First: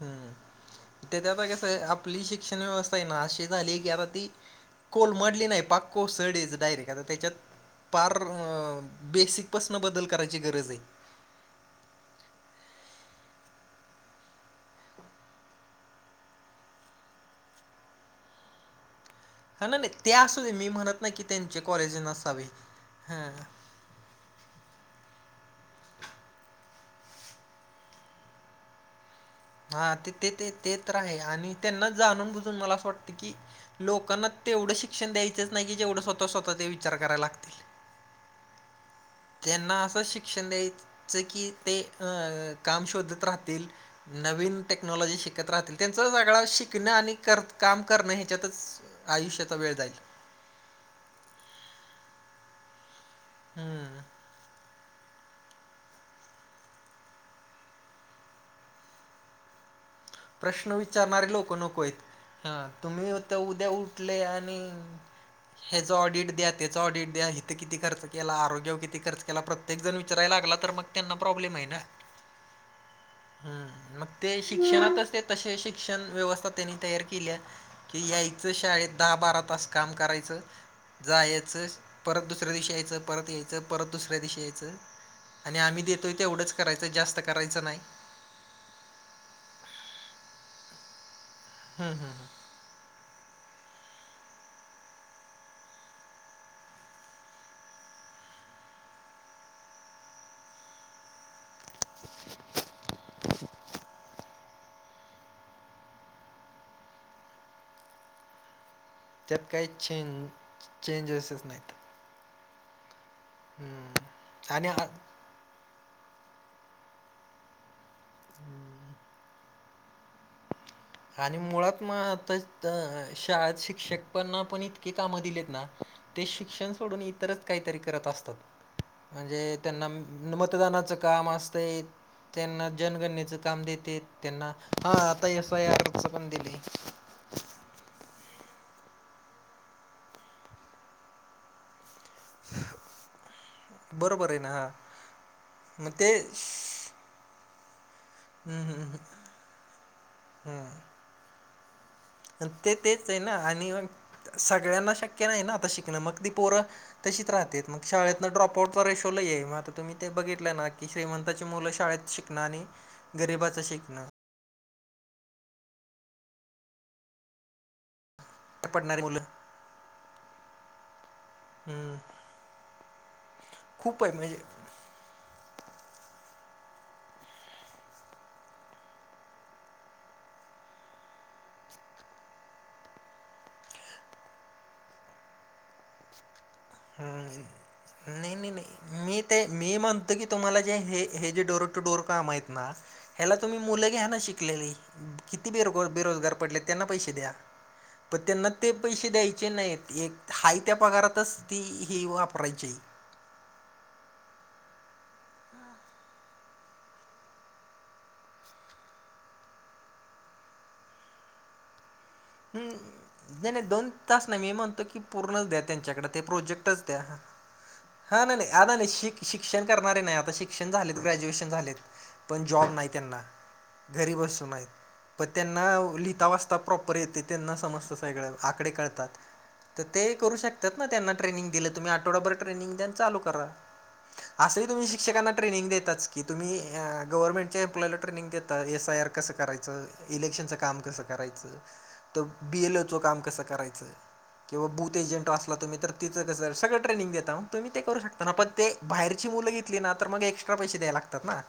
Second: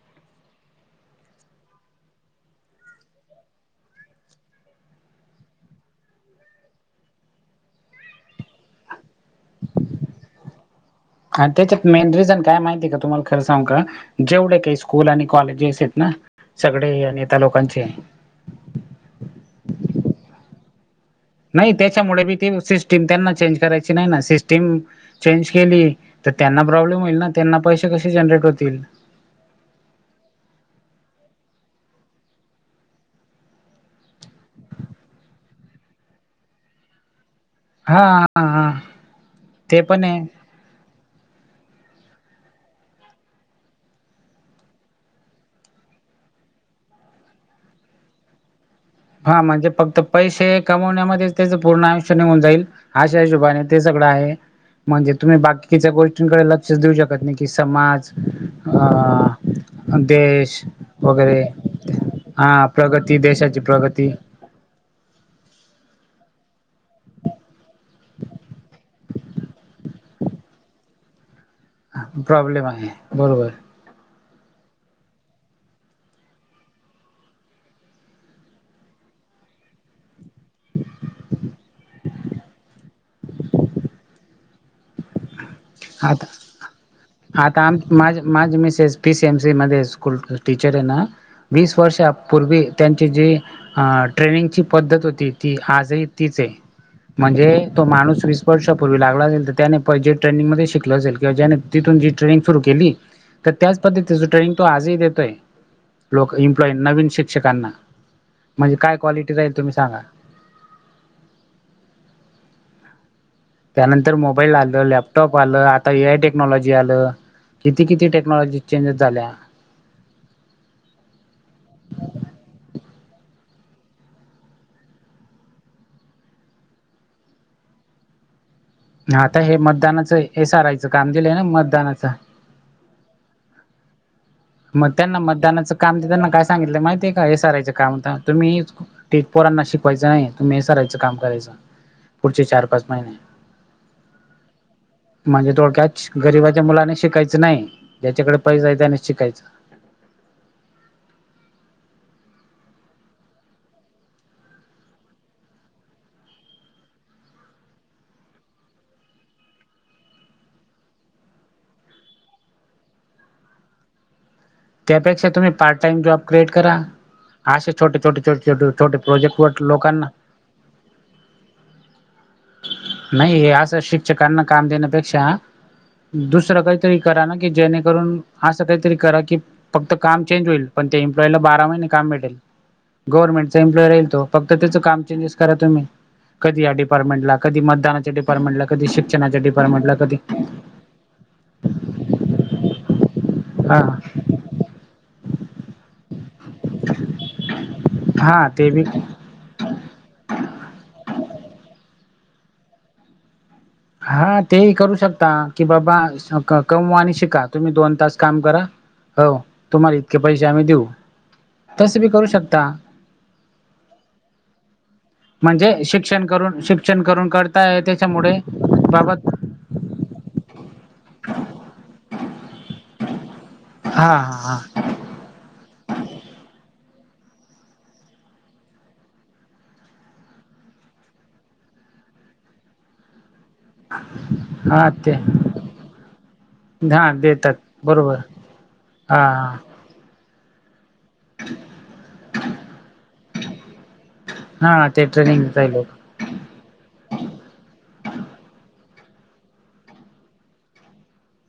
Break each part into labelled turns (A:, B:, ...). A: हम्म. ते आता कसं आपली शिक्षण व्यवस्था आहे ना अशी झाली की आता ती कोलमडली नाही पाक कोसळीच डायरेक्ट आता तेचात. पार बेसिकपासनं बदल करायची गरज ये.
B: आणि त्याच्यात मेन रिझन काय माहिती आहे का, तुम्हाला खरं सांगू का? जेवढे काही स्कूल कॉलेजेस आहेत ना ते सगळे नेता लोकांचे.
A: हा ना नाही ते असू दे मी म्हणत नाही की त्यांचे
B: नाही
A: कॉलेज
B: त्याच्यामुळे बी
A: नसावे
B: ती सिस्टीम
A: हां
B: त्यांना चेंज करायची नाही ना. सिस्ट तेन चेंज केली तर त्यांना प्रॉब्लेम होईल ना, त्यांना पैसे कसे जनरेट होतील?
A: हा ते ते ते ते तर आहे आणि त्यांनाच जाणून बुजून मला असं वाटतं की लोकांना तेवढं शिक्षण द्यायचंच नाही की, जेवढं स्वतः स्वतः ते विचार करायला लागतील.
B: हा हा हा.
A: त्यांना
B: ते
A: असं
B: पण आहे
A: शिक्षण द्यायचं की ते अ काम शोधत राहतील. नवीन टेक्नॉलॉजी शिकत राहतील. त्यांचं सगळा शिकणं आणि कर काम करणं ह्याच्यातच
B: हा
A: आयुष्याचा
B: म्हणजे
A: वेळ जाईल.
B: फक्त पैसे कमवण्यामध्येच त्यांचं पुर्ण आयुष्य निघून जाईल. आशा हिशोबाने ते
A: हं.
B: सगळं आहे. म्हणजे तुम्ही बाकीच्या गोष्टींकडे लक्षच देऊ शकतं नाही की समाज अ देश
A: प्रश्न विचारणारे
B: वगैरे
A: लोकं नको आहेत.
B: हा प्रगती देशाची प्रग
A: तले आणि. ह्याचं ऑडिट द्या, त्याचं ऑडिट द्या. हिथं किती खर्च केला, आरोग्यवर किती खर्च केला. प्रत्ये एक जण विचारायला लागला तर मग त्यांना प्रॉब्लेम आहे ना.
B: प्रॉब्लेम आहे बरोबर.
A: हम्म, मग ते शिक्षणातच ते तसे शिक्षण व्यवस्था त्यांनी तयार केल्या. की यायचं शाळेत दहा बारा तास काम करायचं. जा यायचं परत दुसऱ्या दिवशी यायचं परत यायचं परत दुसऱ्या दिवशी यायचं. आणि आम्ही देतोय ते
B: आता
A: एवढंच करायचं जास्त करायचं
B: आता आम
A: नाही.
B: माझ- माझ मिसस पी सी एमसी मध्ये स्कूल टीचर आहे ना वीस वर्ष पूर्वी त्यांची जी हां ट्रेनिंगची पद्धत होती ती आजही तीच आहे. म्हणजे तो माणूस वीस वर्षापूर्वी लागला असेल, तर त्यानेे प्रोजेक्ट ट्रेनिंगमध्ये शिकलो असेल किंवा ज्याने तिथून जी ट्रेनिंग सुरु केली. तर त्याच पद्धतीच ट्रेनिंग तो आजही देतोय. लोक इम्प्लॉई नवीन शिक्षकांना म्हणजे काय क्वालिटी
A: त्यात
B: राहील
A: काही
B: तुम्ही सांगा.
A: चेंज चेंजेसच नाहीत.
B: त्यानंतर
A: हम्म
B: मोबाईल
A: आणि
B: आलं लॅपॉप
A: आ-
B: लॅपटॉप आलं, आता ए आय टेक्नॉलॉजी आलं, किती किती टेक्नॉलॉजी चेंजेस झाल्या.
A: आणि मुळात मता आत्ता अ शाळेत शिक्षक पांना पण इतकी काम दिलेत ना ते शिक्षण सोडून इतरच काहीतरी करत असतात.
B: आता
A: म्हणजे
B: हे
A: त्यांना
B: मतदानाचं एस आर आयचं
A: मतदानाचं काम
B: दिलंय ना
A: असतंय.
B: मतदानाचं
A: त्यांना जनगणनेचं काम देते त्यांना हा
B: मग त्यांना
A: आता आय
B: मतदानाचं काम
A: आरचं
B: त्यांना
A: पण
B: काय
A: दिले.
B: सांगितलं माहितिय हे साररायचं काम होता तुम्ही पोरांना शिकवायचं नाही, तुम्ही हे सारायचं काम करायचं. पुढचे चार पाच महिने.
A: बर ना ह.
B: म्हणजे थोडक्याच गरिबाच्या मुलाने शिकायचं नाही, ज्याच्याकडे पैसा आहे त्याने शिकायच.
A: हम्म. ते तेच आहे ना आणि मग सगळ्यांना शक्य नाही नाही ना आता शिकणं मग ती पोरं तशी राहते मग शळेत ना ड्रॉप आउट रेशोला आहे, मग आता तुम्ही ते बघितलं ना की श्रीमंताची मुलं शाळेत शिक शिकणं आणि गरिबाचं शिकणं.
B: त्यापेक्षा तुम्ही पार्ट टाइमॉब क्रिए करा, असे छोट छोटे छोट छट छोटे
A: पडणारी मुलं
B: प्रोजेक्टवर लोकांना.
A: हम्म.
B: नाही हे असं
A: खूप आहे म्हणजे
B: शिक्षकांना काम देण्यापेक्षा दुसरं काहीतरी करा ना की जेणेकरून असं काहीतरी करा की फक्त काम चेंज होईल पण त्याम्पलॉईला बारा महिने काम भेटेल. गव्हर्नमेंटचा एम्प्लॉय राहीलो फक्त त्याचं काम चेजस करा तुम्ही कधी परमनंट ला,
A: हम्म
B: कधी मतदाना
A: नाही नाही
B: डपार्टमेंटला, कधी
A: नाही मी
B: शिक्षणा
A: ते मी
B: डिपार्टमेट ला,
A: म्हणतो
B: कधी
A: की तुम्हाला हे जे डोर टूडोर काम आहेत ना याला तुम्ही
B: हा
A: मुलं घ्या ना शिक किती बेरो -बेरोजगार पडले. त्यांना पैसे द्या पण
B: हा
A: त्यांना ते
B: बी
A: पैसे द्यायचे नाहीत एक हाय त्या पगारातच ती ही वापरायची.
B: हा ते ही करू शकता की बाबा कमवा आणि शिका तुम्ही दोन तास काम करा हो तुम्हाला इतके पैसे आम्ही देऊ. तस बी करू
A: हम्म
B: शकता
A: नाही नाही दोन तास नाही मी म्हणतो की पूर्णच द्या
B: म्हणजे
A: त्यांच्याकडे ते
B: शिक्षण करून
A: प्रोजेक्टच द्या
B: शिक्षण करून करताय
A: हा
B: त्याच्यामुळे
A: नाही नाही आ नाही शि-
B: बाबत
A: शिक्षण करणारे नाही आता शिक्षण झालेत ग्रॅज्युएशन झालेते पण जॉब नाही त्यांना घरी
B: हा
A: बसून
B: हा
A: आहेत. पण त्यांना लिहिता वाजता प्रॉपर येते त्यांना समस्त सगळे आकडे करळतात. तर ते करू शकतात ना त्यांना ट्रेनिंग दिलं तुम्ही, आठवडाभर ट्रेनिंग द्या अन चालू करा.
B: [inaudible]
A: असंही तुम्ही
B: ते
A: शिक्षकांना ट्रेनिंग देताच की. तुम्ही अ
B: हा देतात
A: गव्हर्मेंटच्या एम्प्लॉइजला
B: बरोबर
A: ट्रेनिंग देत आता एस आय आर
B: हा
A: कसं करायचं, इलेक्शनचं काम कसं करायचं. तर बी एल ओचं काम कसं करायचंय किंवा
B: हा
A: बूथ
B: ते
A: एजंट
B: ट्रेनिंग
A: असला
B: देत
A: तुम्ही तर
B: लोक
A: तिचं कसं सगळं ट्रेनिंग देत आहोत, तुम्ही ते करू शकता ना. पण ते बाहेरचे मुलं घेतली ना तर मग एक्स् एक्स्ट्रा पैसे द्याय लागतात ना.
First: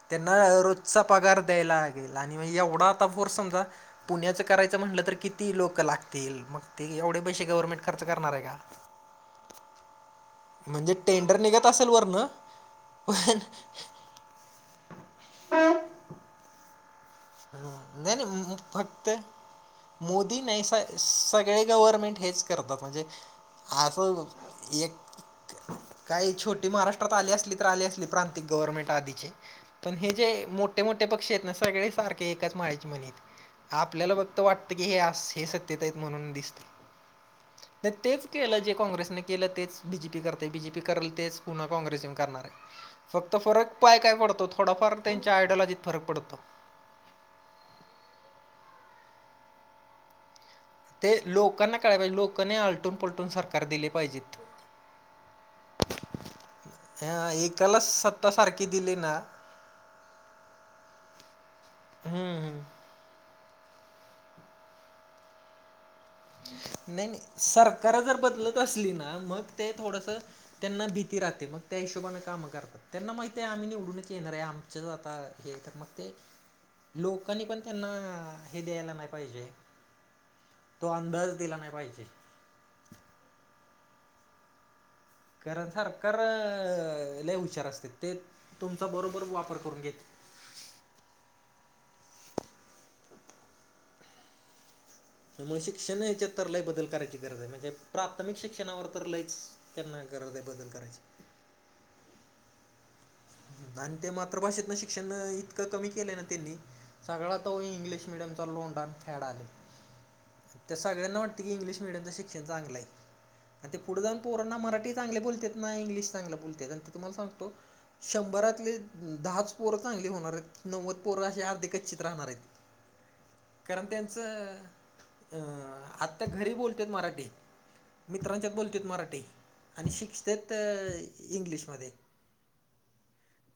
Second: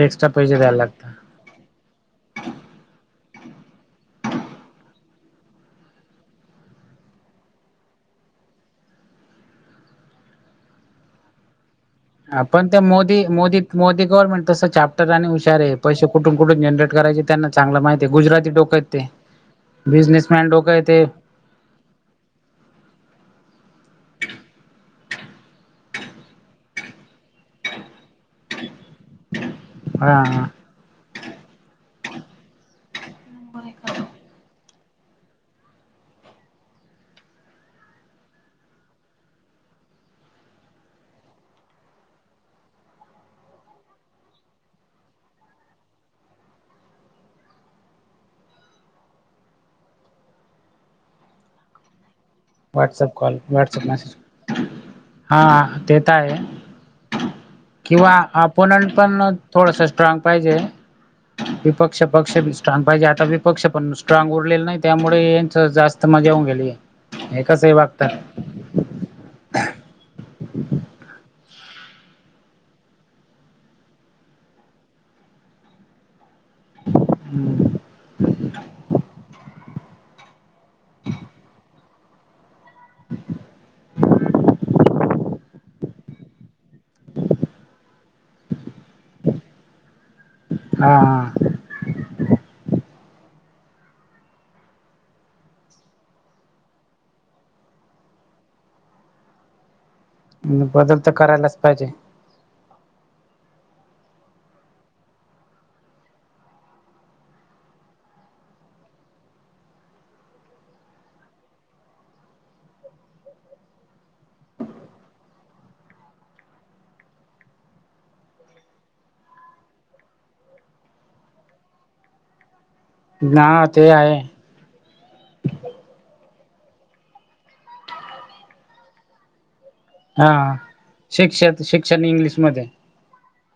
B: एक्स्ट्रा
A: त्यांना
B: पैसे द्यायला
A: रोजचा
B: लागतात
A: पगार द्यायला लागेल आणि मग एवढा आता फोर समजा पुण्याच करायचं म्हटलं तर किती लोक लागतील, मग ते एवढे पैसे गव्हर्नमेंट खर्च करणार आहे का. म्हणजे टेंडर निघत असेल वर
B: हां पण त्या मोदी मोदीक मोदीक गव्हर्मेंट तसं चॅप्टर आणि हुशार आहे. पैसे कुठून कुठून जनरेट करायचे त्यांना चांगलं माहिती आहे
A: नाही नाही
B: गुजराती
A: म-
B: डोक हाय ते.
A: फक्त मोदी
B: बिझनेसमॅन
A: नाही
B: डोक
A: स
B: हाय ते.
A: सगळे गव्हर्मेंट हेच करतात म्हणजे असं एक काही छोटी महाराष्ट्रात आली असली तर आली असली प्रांतिक गव्हर्नमेंट आधीचे. पण हे
B: हा
A: जे मोठे मोठे पक्षी आहेत ना सगळे सारख ते एकाच माळ्याची मनी हाईत. आपल्याला फक्त वाटतं की हे हे सत्यतेत आहेत म्हणून दिसते. [inaudible] नाही तेच केलं जे काँग्रेसने केलं तेच बीजेपी करतेय. बीजेपी करेल तेच पुन्हा काँग्रेस येऊन करणार आहे. फक्त फरक पाय काय पडतो थोडाफार त्यांच्या आयडिलॉजीत फरक पडतो. ते लोकांना कळाय पाहिजे. लोकांनी आलटून
B: व्हॉट्सअप
A: पलटून
B: कॉल
A: सरकार
B: व्हॉट्सअप
A: दिले
B: मेसेज
A: पाहिजेत.
B: हा ते तर आहे.
A: हा एकाला
B: किंवा
A: सत्ता सारखी
B: अपोन
A: दिली ना
B: पण थोडस स्ट्रॉग पाहिजे. विपक्ष
A: हम्म
B: पक्ष बी
A: हम्म
B: स्ट्रॉंग पाहिजे. आता विपक्ष पण स्ट्रांग उरलेलं नाही त्यामुळेच यांच जास्त मजाऊन गेली आहे.
A: नाही नाही सरकार जर बदलत असली ना, मग ते थोडंसं त्यांना भीती राहते, मग त्या हिशोबाने काम करतात. त्यांना माहितेय आम्ही निवडूनच येणार आहे. आमचं आता हे तर मग ते लोकांनी पण त्यांना हे द्यायला नाही पाहिजे तो अंदाज दिला नाही पाहिजे. कारण सरकार लई हुशार असतेत ते तुमचा बरोबर वापर करून घेतेत.
B: हा हा.
A: त्यामुळे शिक्षण याच्यात तर लई बदल करायची गरज आहे. म्हणजे प्राथमिक शिक्षणावर तर लईच त्यांना गरज आहे
B: मग बदल
A: करायची
B: तर करायलाच पाहिजे.
A: आणि ते मातृभाषेतनं शिक्षण इतकं कमी केलंय ना त्यांनी. सगळा तो इंग्लिश मिडीयमचा लोंडा आणि फॅड आलंय. त्या सगळ्यांना वाटतं की इंग्लिश मिडियमच शिक्षण चांगलं आहे. आणि ते पुढे जाऊ पोरांना मराठी चांगले बोलतेत ना इंग्लिश चांगलं बोलतेत आणि ते तुम्हाला सांगतो शंभरातले दहाच पोरं चांगली होणार आहेत. नव्वद पोरं अशीे आर्धि कच्चिउ राहणार आहेत. [inaudible]
B: ना ते आहे.
A: अ अंआत्ता घरी बोलत्यात मराठी, मित्रांच्यात बोलत्यात मराठी. आणि
B: हा
A: शिकतेत
B: शिक्षक
A: इंग्लिशमध्ये.
B: शिक्षण इंग्लिशमध्ये.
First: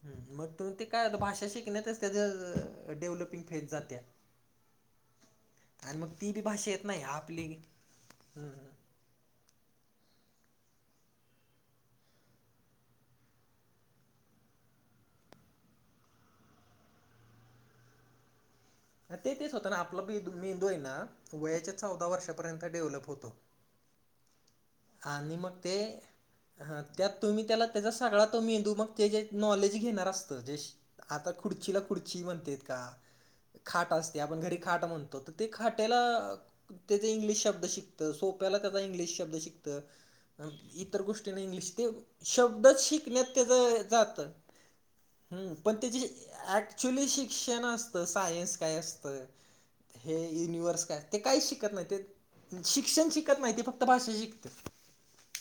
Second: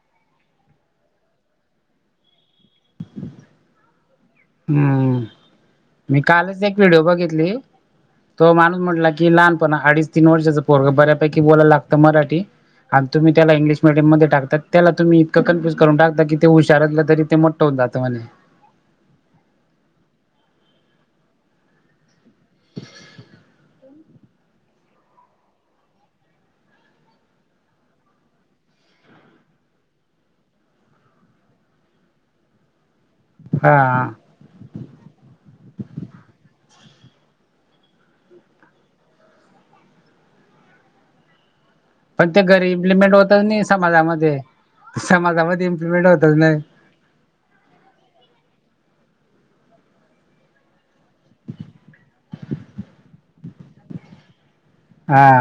A: हम्म, मग तु ते काय आता भाषा शिकण्यातच त्याज डेव्हलपिंग फेज जात्या.
B: हम्म.
A: आणि मग
B: मी
A: ती बी
B: कालच
A: भाषा
B: एक
A: येत
B: व्हिडिओ
A: नाही आपली
B: बघितली, तो
A: हम्म.
B: माणूस म्हंटला की लहानपण अडीच तीन वर्षाचं पोरग बऱ्यापैकी बोलायला लागतं मराठी. आणि तुम्ही त्याला इंग्लीश मिडियमध्ये टाकतात, त्याला तूम्ही इतकं कन्फ्युज करून टाकता की ते हुशार असलं तरी तरी ते म होऊन जात म्हणे.
A: ते तेच होतं ना, आपलं मेंदू आहे ना वयाच्या चौदा वर्षापर्यंत डेव्हलप होतो. आणि मग ते हा त्यात तुम्ही त्याला त्याचा सगळा तो मेंदू मग ते जे नॉलेज घेणार असतं. जे आता खुर्चीला खुर्ची म्हणते का? खाट
B: हा
A: असत्या आपण घरी खाट म्हणतो. ते खाट्याला त्याच इंग्लिश शब्द शिकतं, सोफ्ययाला त्याचा इंग्लिश शब्द शिक तर इतर गोष्टीना इंग्लिश ते
B: पण ते घरी
A: शब्दच
B: इम्प्लिमेंट
A: शिकण्यात
B: होतच
A: त्याच
B: नाही
A: जातं,
B: समाजामध्ये
A: ‌ हं
B: समाजामध्ये
A: पण त्याची
B: इम्प्लिमेंट होतच
A: ऍट
B: नाही
A: ॲक्च्युली शिक्षण असतं, सायन्स काय असतं? हे युनिव्हर्स काय ते काही शिकत नाही. ते शिक्षण शिकत नाही, ते फक्त भाषा शिक तर
B: हा.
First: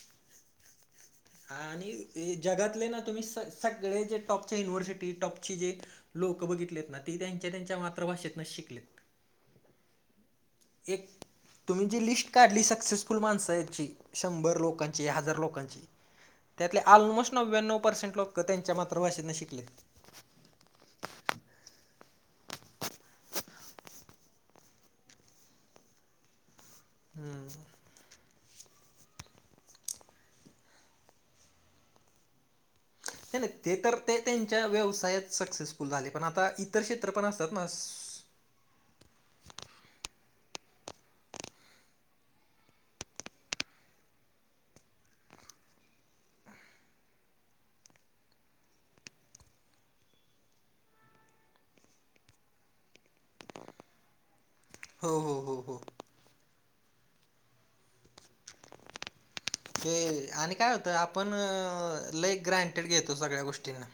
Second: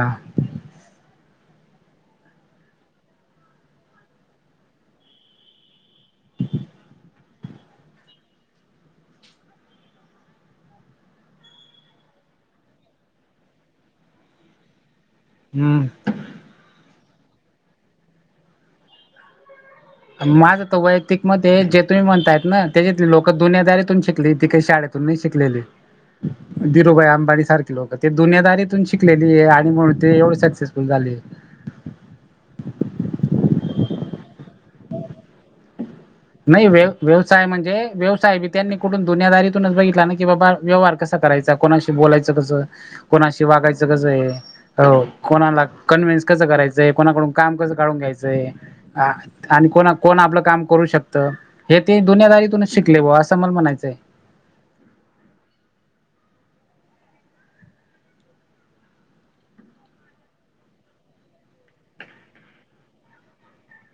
A: आणि जगातले ना तुम्ही स-सगळे जे टॉपच्या युनिव्हर्सिटी टॉपचे जे लोक बघितलेत ना, ते त्यांच्या त्यांच्या मातृभाषेतनच शिकलेत. एक तुम्ही जी लिस्ट काढली सक्सेसफुल माणसांची. शंभर लोकांची, हजार लोकांची.
B: हम्म
A: त्यातले ऑलमोस्ट नव्याण्णव पर्सेंट लोक त्यांच्या मातृभाषेतनं शिकलेत.
B: माझं तर वैयक्तिक मत आहे जे तुम्ही म्हणतायत ना, त्याच्यातली लोकं दुनियादारीतून शिकली ते काय शाळेत तुन नाही शिकलेली.
A: [inaudible]
B: धीरूभाई अंबानीसारखी लोक ते दुनियादारीतून शिकलेली हे आणि म्हणून ते एवढं सक्सेसफुल झाले.
A: नाही ते तर ते त्यांच्या व्यवसायात सक्सेसफुल झाले, पण आता इतर क्षेत्र पण असतात ना
B: कायबी त्यांनी कुठून दुनियादारीतूनच बघितला ना की बाबा व्यवहार कसा करायचा, कोणाशी बोलायचं कसं. कोणाशी वागायचं कसं हे हो कोणाला कन्व्हेन्स कसं करायचंय, कोणाकडून काम कसं काढून घ्यायचंय. हा आण कोणा कोण आपलं काम करू शक तर हे ते दुन्यादारीतूनच शिकले बुवा असं मला म्हणायचंय.
A: हो हो हो हो. ते आणि काय होतं आपण लई ग्रँणटेड घेतो सगळ्या गोष्टींना.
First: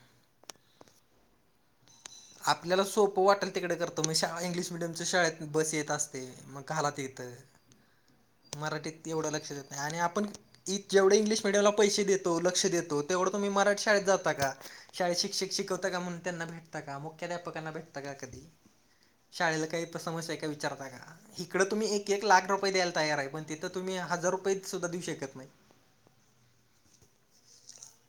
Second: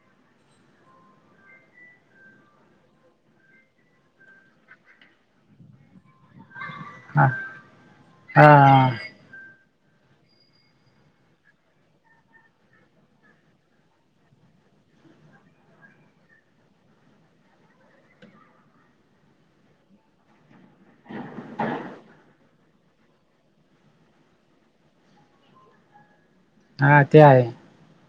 A: आपल्याला सोप्पं वाटेल तिकडं करतो. मग शाळा इंग्लिश मिडियमच्या शाळेत बस येत असते. मग काला
B: हा
A: तिथं
B: हा
A: मराठीत तेवढं लक्ष देत नाही आणि आपण ते तेवढे इंग्लिश मिडियमला पैसे देतो, लक्ष देतो. तेवढं तुम्ही मराठी शाळेत जाता का? शाळेत शिक्षक शिकवता का म्हणून त्यांना भेटता का? मग मुख्याध्यापकांना भेटता का कधी? शाळेला काही समस्या आहे विचारता का? हिकडं तुम्ही एक एक लाख रु पये द्यायला तयार आहे, पण तिथं तुम्ही हजार रुपयेसुद्धा देऊ शकत नाही.
B: हा ते आहे.
A: [inaudible]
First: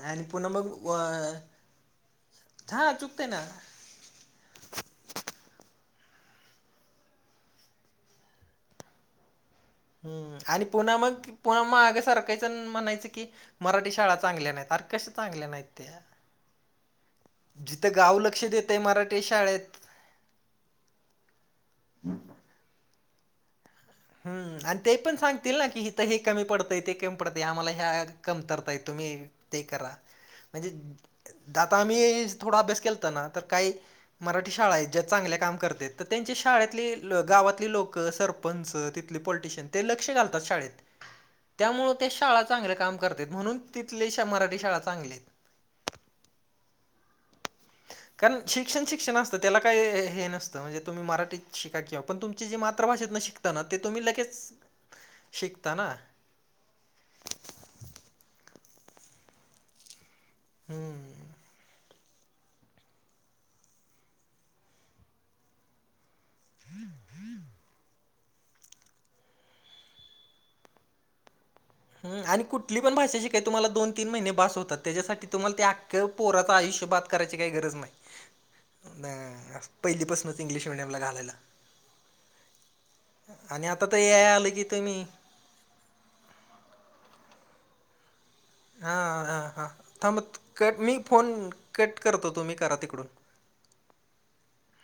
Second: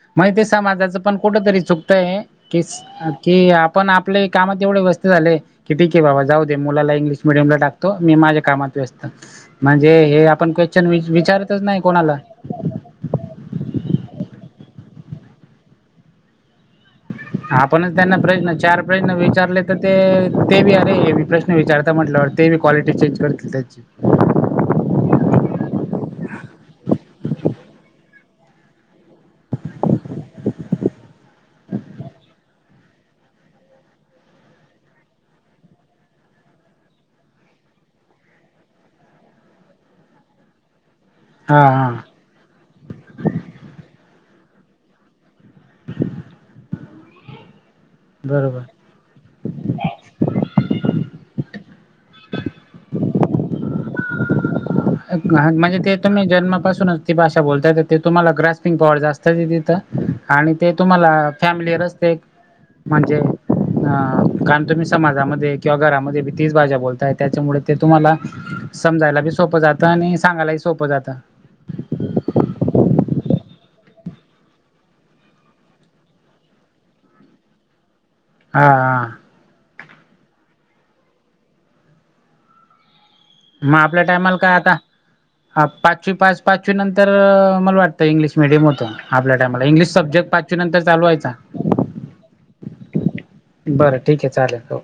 A: आणि
B: माहितेय
A: पुन्हा मग
B: समाजाच पण
A: व-
B: कुठं तरी चुकतंय, की
A: हा चुकतंय ना
B: की आ आपण आपले कामात एवढे व्यस्त झालेय की ठीक आहे बाबा जाऊ दे मुलाला इंग्लिश मिडियम ला टाकतो. मी माझ्या कामात व्यस्त. म्हणजे हे
A: हम्म
B: आपण
A: आणि
B: क्वेश्चन
A: पुन्हा मग
B: विचारतच
A: पुन्हा
B: नाही
A: मागं
B: कोणाला.
A: सरकायचं म्हणायचं की मराठी शाळा चांगल्या नाहीत. अरे कशा चांगल्या नाहीत त्या. जिथं
B: आपणच त्यांना
A: गाव लक्ष
B: प्रश्न
A: देत
B: चार प्रश्न
A: मराठी
B: विचारले
A: शाळेत.
B: तर ते ते बी अरे हे प्रश्न विचारता. म्हटल्यावर ते बी क्वालिटी चेंज करतील त्याची.
A: हम्म आणि ते पण सांगतील ना, की इथं हे कमी पडतंय ते कमी पडतय आम्हाला ह्या कमतरताय तुम्ही. ते करा. म्हणजे दाता आम्ही थोडा अभ्यास केला तर ना तर काही. मराठी शाळा आहेत ज्या चांगल्या काम करते तर त्यांचे शाळेतले गावातली लोक सरपंच. त पाॅलिटेशन लक्ष घालतात शाळेत
B: हा हा
A: त्यामुळे शा चांगलं काम करते. म्हणून तिथले श मराठी शाळा चांगले आहेत. कारण
B: बरोबर
A: शिक्षण शिक्षण असतं. तर त्याला काय हे नसतं म्हणजे तुम्ही मराठीत शिका. किंवा पण तुमची जे मातृ भाषेतन शिकता ना ते तुम्ही लगेच. [unintelligible]
B: नाही
A: शिकता
B: म्हणजे
A: ना
B: ते तुम्ही. जन्मापासूनच ती भाषा बोलता येत. तुम्हाला ग्रास्पिंग पॉवर जास्त तिथं. आणि ते
A: हम्म,
B: तुम्हाला फॅमिली रस्ते. म्हणजे अ कारण तुम्ही समाजामध्ये किंवा घरामध्ये. तीच भाषा बोलताय त्यांच्यामुळे ते तुम्हाला, समजायला बी सोपं जातं आणि सांगायलाही सोपं जातं.
A: ह आणि कुठली पण भाषा शिकाय तुम्हाला दोन तीन महिने बस होतात. त्याच्यासाठी तुम्हाला ते आख. पोराचं आयुष्यं बाद करायची काही गरज नाही.
B: हा
A: पहिलीपासूनच इंग्लिश मिडियमला घालायला. आणि
B: मग
A: आता तर
B: आपल्या
A: येआय
B: टायमाला
A: आलं
B: काय
A: की
B: आता
A: तुम्ही.
B: हा पाचवी पाच पाचवी नंतर मला वाटत. इंग्लिश मिडियम होतं.
A: हां
B: आपल्या
A: हां
B: टायमाला
A: हां
B: इंग्लिश
A: थांब
B: सब्जेक्ट पाचवी
A: कट
B: नंतर चालू व्हायचा.
A: कडून.
B: बरं ठीक आहे चालेल हो.